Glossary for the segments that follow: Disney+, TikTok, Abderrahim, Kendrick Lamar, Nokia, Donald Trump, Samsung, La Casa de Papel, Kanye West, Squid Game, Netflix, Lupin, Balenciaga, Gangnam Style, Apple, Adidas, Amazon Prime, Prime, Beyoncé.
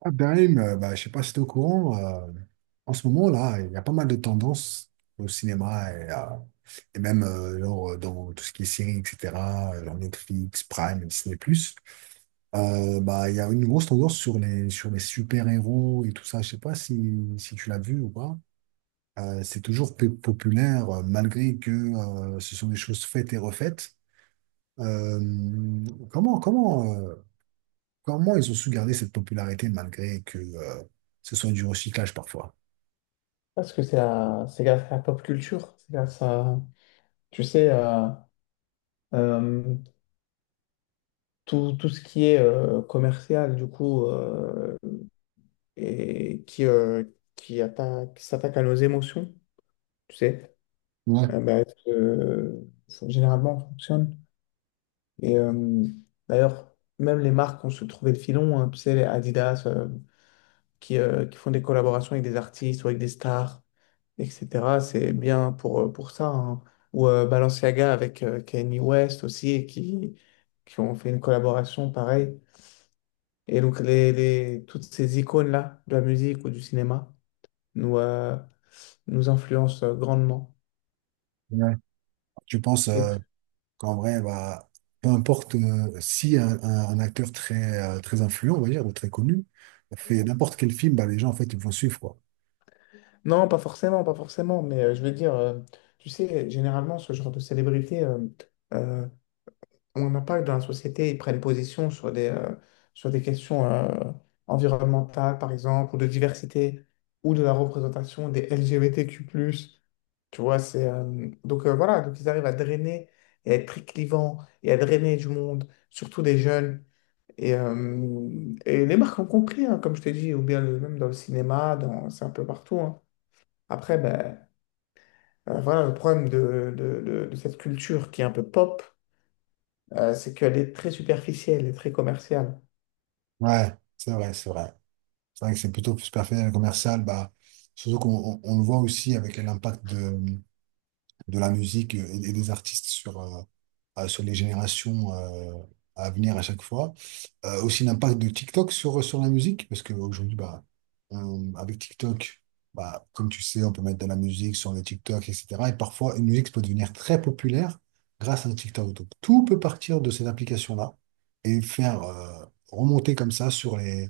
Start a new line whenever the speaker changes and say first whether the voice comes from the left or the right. right: Abderrahim, je sais pas si tu es au courant. En ce moment là, il y a pas mal de tendances au cinéma et même dans tout ce qui est séries, etc., genre Netflix, Prime, Disney+. Il y a une grosse tendance sur sur les super-héros et tout ça. Je sais pas si tu l'as vu ou pas. C'est toujours populaire malgré que ce sont des choses faites et refaites. Euh, comment, comment, euh, Comment ils ont su garder cette popularité malgré que ce soit du recyclage parfois?
left: Parce que c'est grâce à la pop culture, c'est grâce à, tu sais, à, euh, tout ce qui est commercial, du coup, et qui attaque, qui s'attaque à nos émotions, tu sais,
right: Ouais.
left: euh, bah, euh, généralement ça fonctionne. Et d'ailleurs, même les marques ont se trouvé le filon, hein, tu sais, les Adidas, qui font des collaborations avec des artistes ou avec des stars, etc. C'est bien pour ça, hein. Ou Balenciaga avec Kanye West aussi, et qui ont fait une collaboration pareille. Et donc, toutes ces icônes-là, de la musique ou du cinéma, nous, nous influencent grandement.
right: Ouais. Tu penses,
left: Et
right: qu'en vrai, bah, peu importe si un acteur très influent, on va dire, ou très connu, fait n'importe quel film, bah, les gens, en fait, ils vont suivre, quoi.
left: non, pas forcément, pas forcément, mais je veux dire, tu sais, généralement, ce genre de célébrité euh, ont un impact dans la société, ils prennent position sur des questions environnementales, par exemple, ou de diversité, ou de la représentation des LGBTQ+. Tu vois, c'est, donc voilà, donc ils arrivent à drainer et à être très clivants et à drainer du monde, surtout des jeunes. Et les marques ont compris, hein, comme je t'ai dit, ou bien même dans le cinéma, dans, c'est un peu partout, hein. Après, ben, voilà le problème de, de cette culture qui est un peu pop, c'est qu'elle est très superficielle et très commerciale.
right: Ouais, c'est vrai, c'est vrai. C'est vrai que c'est plutôt plus personnel et commercial, bah, surtout qu'on on le voit aussi avec l'impact de la musique et des artistes sur, sur les générations à venir à chaque fois. Aussi l'impact de TikTok sur, sur la musique, parce qu'aujourd'hui, bah, avec TikTok, bah, comme tu sais, on peut mettre de la musique sur le TikTok, etc. Et parfois, une musique peut devenir très populaire grâce à un TikTok. Donc, tout peut partir de cette application-là et faire remonter comme ça sur les,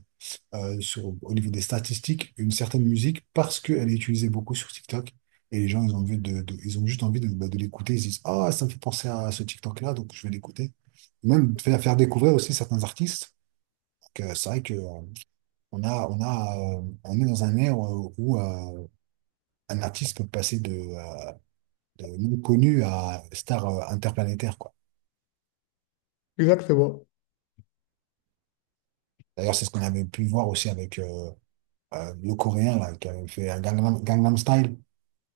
right: euh, sur, au niveau des statistiques, une certaine musique parce qu'elle est utilisée beaucoup sur TikTok. Et les gens, ils ont juste envie de, bah, de l'écouter. Ils se disent, ah, ça me fait penser à ce TikTok-là, donc je vais l'écouter. Même faire découvrir aussi certains artistes. Donc, c'est vrai que, on a, on est dans un ère où un artiste peut passer de non connu à star interplanétaire, quoi.
left: Exactement.
right: D'ailleurs, c'est ce qu'on avait pu voir aussi avec le Coréen là, qui avait fait un Gangnam Style.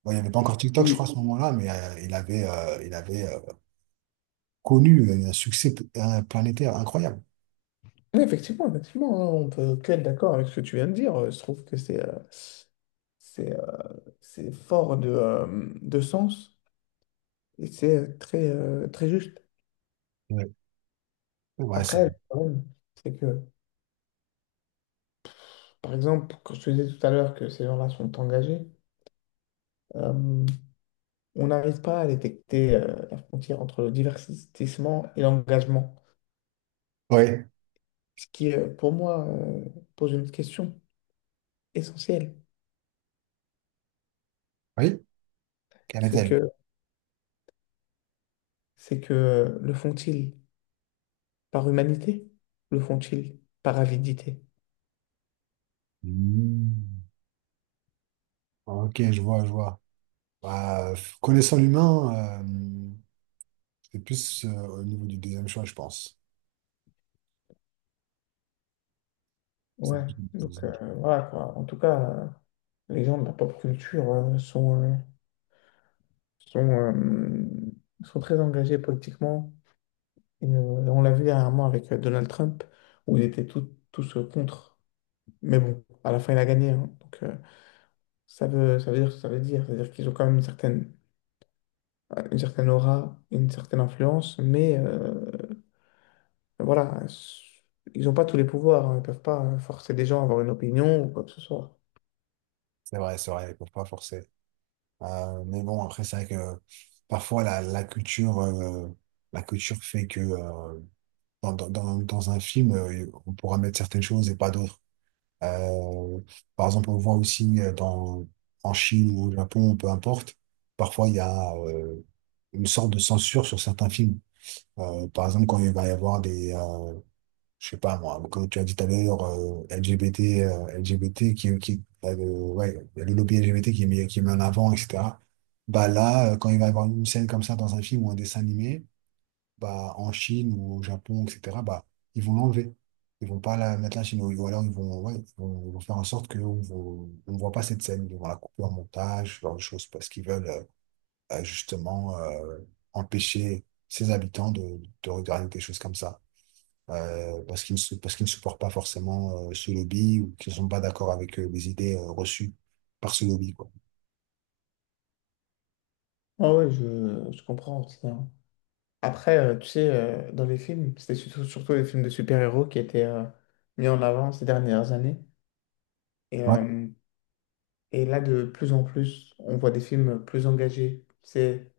right: Bon, il n'y avait pas encore TikTok, je crois, à
left: Oui.
right: ce moment-là, mais il avait connu un succès un planétaire incroyable.
left: Mais effectivement, effectivement, hein, on peut que être d'accord avec ce que tu viens de dire. Je trouve que c'est euh, c'est fort de sens et c'est très, très juste.
right: Ouais. Ouais, ça-
left: Après, le problème, c'est que, par exemple, quand je te disais tout à l'heure que ces gens-là sont engagés, euh, on n'arrive pas à détecter la frontière entre le divertissement et l'engagement.
right: ouais.
left: Ce qui, pour moi, pose une question essentielle.
right: Oui, quelle
left: C'est
right: est-elle?
left: que c'est que Le font-ils par humanité? Le font-ils par avidité?
right: Hmm. Ok, je vois, je vois. Bah, connaissant l'humain, c'est plus au niveau du deuxième choix, je pense. C'est
left: Ouais,
right: plus-
left: donc voilà quoi. En tout cas, les gens de la pop culture sont, sont, euh, sont très engagés politiquement. Et, on l'a vu dernièrement avec Donald Trump, où ils étaient tous contre. Mais bon, à la fin, il a gagné, hein. Donc ça veut dire ce que ça veut dire. C'est-à-dire qu'ils ont quand même une certaine aura, une certaine influence, mais voilà, ils n'ont pas tous les pouvoirs, hein. Ils ne peuvent pas forcer des gens à avoir une opinion ou quoi que ce soit.
right: c'est vrai, ils peuvent pas forcer. Mais bon, après, c'est vrai que parfois, la culture fait que dans un film, on pourra mettre certaines choses et pas d'autres. Euh, Par exemple, on voit aussi en Chine ou au Japon, peu importe, parfois il y a une sorte de censure sur certains films. Par exemple, quand il va y avoir je sais pas moi, comme tu as dit tout à l'heure, LGBT, LGBT ouais, il y a le lobby LGBT qui est qui est mis en avant, etc. Bah là, quand il va y avoir une scène comme ça dans un film ou un dessin animé, bah, en Chine ou au Japon, etc., bah, ils vont l'enlever. Ils vont pas la mettre là chez nous ou alors ils vont, ouais, ils vont faire en sorte qu'on ne voit pas cette scène. Ils vont la couper en montage, ce genre de choses, parce qu'ils veulent justement empêcher ses habitants de regarder des choses comme ça. Parce qu'ils ne, parce qu'ils ne supportent pas forcément ce lobby ou qu'ils ne sont pas d'accord avec les idées reçues par ce lobby, quoi.
left: Ah ouais, je comprends aussi, hein. Après, tu sais, dans les films, c'était surtout les films de super-héros qui étaient mis en avant ces dernières années. Et,
right: Ouais,
left: euh, et là, de plus en plus, on voit des films plus engagés, tu sais,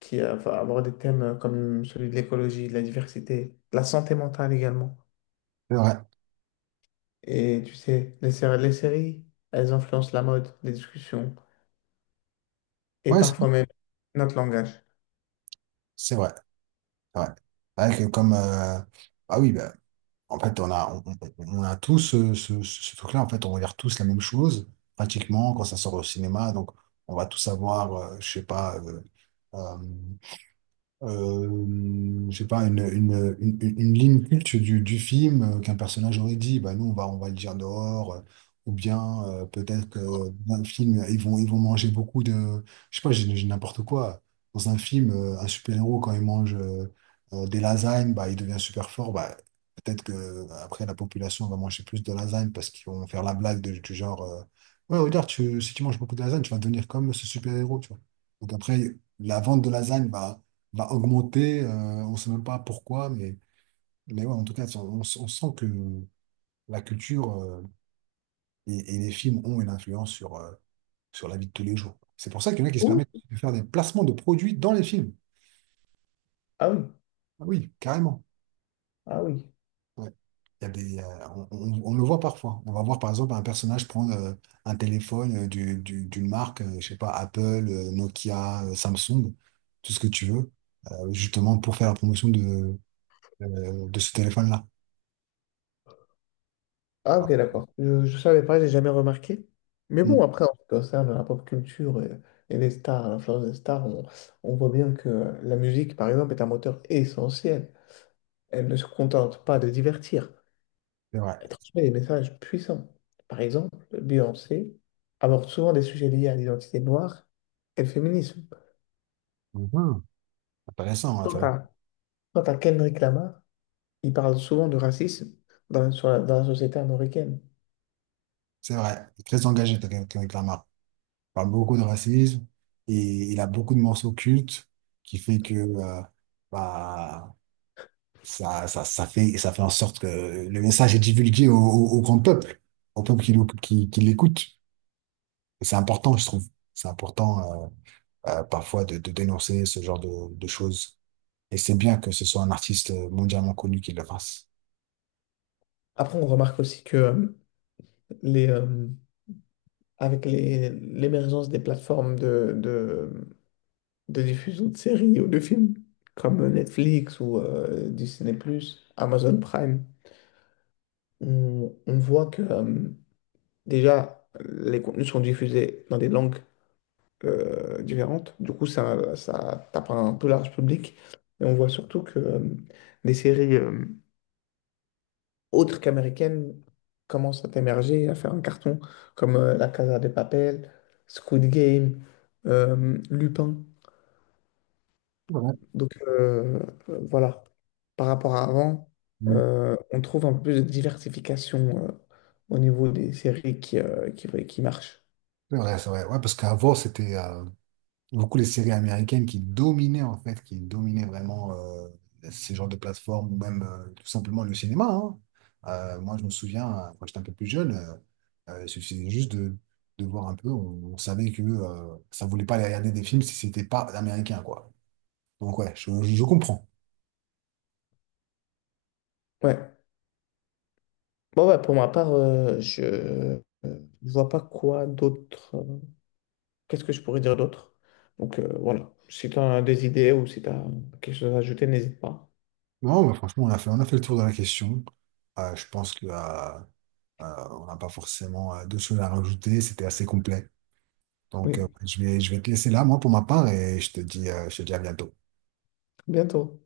left: qui va avoir des thèmes comme celui de l'écologie, de la diversité, de la santé mentale également.
right: c'est vrai.
left: Et tu sais, les, les séries, elles influencent la mode, les discussions, et
right: Ouais,
left: parfois même notre langage.
right: c'est vrai. C'est vrai. C'est vrai que comme... ah oui, bah, en fait, on a, on, on- a tous ce truc-là. En fait, on regarde tous la même chose, pratiquement, quand ça sort au cinéma. Donc, on va tous avoir, euh, je sais pas, une ligne culte du film qu'un personnage aurait dit, bah nous on va le dire dehors, ou bien peut-être que dans un film, ils vont manger beaucoup de. Je sais pas, j'ai n'importe quoi. Dans un film, un super-héros, quand il mange des lasagnes, bah, il devient super fort. Bah, peut-être que après la population va manger plus de lasagnes parce qu'ils vont faire la blague du genre ouais, regarde, tu, si tu manges beaucoup de lasagnes, tu vas devenir comme ce super-héros, tu vois. Donc après, la vente de lasagne va va augmenter. On ne sait même pas pourquoi, mais ouais, en tout cas, si on, on sent que la culture et les films ont une influence sur la vie de tous les jours. C'est pour ça qu'il y en a qui se
left: Ouh,
right: permettent de faire des placements de produits dans les films.
left: ah oui,
right: Ah oui, carrément.
left: ah oui.
right: Ouais. Il y a des, on le voit parfois. On va voir par exemple un personnage prendre un téléphone d'une marque, je sais pas, Apple, Nokia, Samsung, tout ce que tu veux, justement pour faire la promotion de ce téléphone-là.
left: Ah
right: Ah,
left: ok, d'accord. Je ne savais pas, j'ai jamais remarqué. Mais bon,
right: mm,
left: après, en ce qui concerne la pop culture, et les stars, l'influence des stars, on voit bien que la musique, par exemple, est un moteur essentiel. Elle ne se contente pas de divertir.
right: c'est vrai.
left: Elle transmet des messages puissants. Par exemple, Beyoncé aborde souvent des sujets liés à l'identité noire et le féminisme.
right: Mhm. Intéressant,
left: Quant
right: intéressant.
left: à, quant à Kendrick Lamar, il parle souvent de racisme dans, dans la société américaine.
right: C'est vrai. Il est très engagé, Kendrick Lamar. Il parle beaucoup de racisme et il a beaucoup de morceaux cultes qui fait que bah, ça fait en sorte que le message est divulgué au grand peuple, au peuple qui l'écoute. Et c'est important, je trouve. C'est important parfois de dénoncer ce genre de choses. Et c'est bien que ce soit un artiste mondialement connu qui le fasse.
left: Après, on remarque aussi que les, avec l'émergence des plateformes de diffusion de séries ou de films, comme Netflix ou Disney+, Amazon Prime, on voit que déjà, les contenus sont diffusés dans des langues différentes. Du coup, ça tape un peu large public. Et on voit surtout que des séries autres qu'américaines commencent à émerger, à faire un carton, comme La Casa de Papel, Squid Game, Lupin.
right: C'est
left: Donc voilà, par rapport à avant,
right: mm.
left: on trouve un peu plus de diversification au niveau des séries qui, ouais, qui marchent.
right: C'est vrai, c'est vrai. Ouais, parce qu'avant, c'était beaucoup les séries américaines qui dominaient en fait, qui dominaient vraiment ces genres de plateformes ou même tout simplement le cinéma, hein. Moi, je me souviens, quand j'étais un peu plus jeune, il suffisait juste de voir un peu. On savait que ça voulait pas aller regarder des films si c'était pas américain, quoi. Donc ouais, je comprends.
left: Ouais. Bon, ouais, pour ma part, je vois pas quoi d'autre. Qu'est-ce que je pourrais dire d'autre? Donc voilà, si tu as des idées ou si tu as quelque chose à ajouter, n'hésite pas.
right: Non, mais franchement, on a fait le tour de la question. Je pense que on n'a pas forcément d'autres choses à rajouter. C'était assez complet. Donc,
left: Oui.
right: je vais te laisser là, moi, pour ma part, et je te dis à bientôt.
left: Bientôt.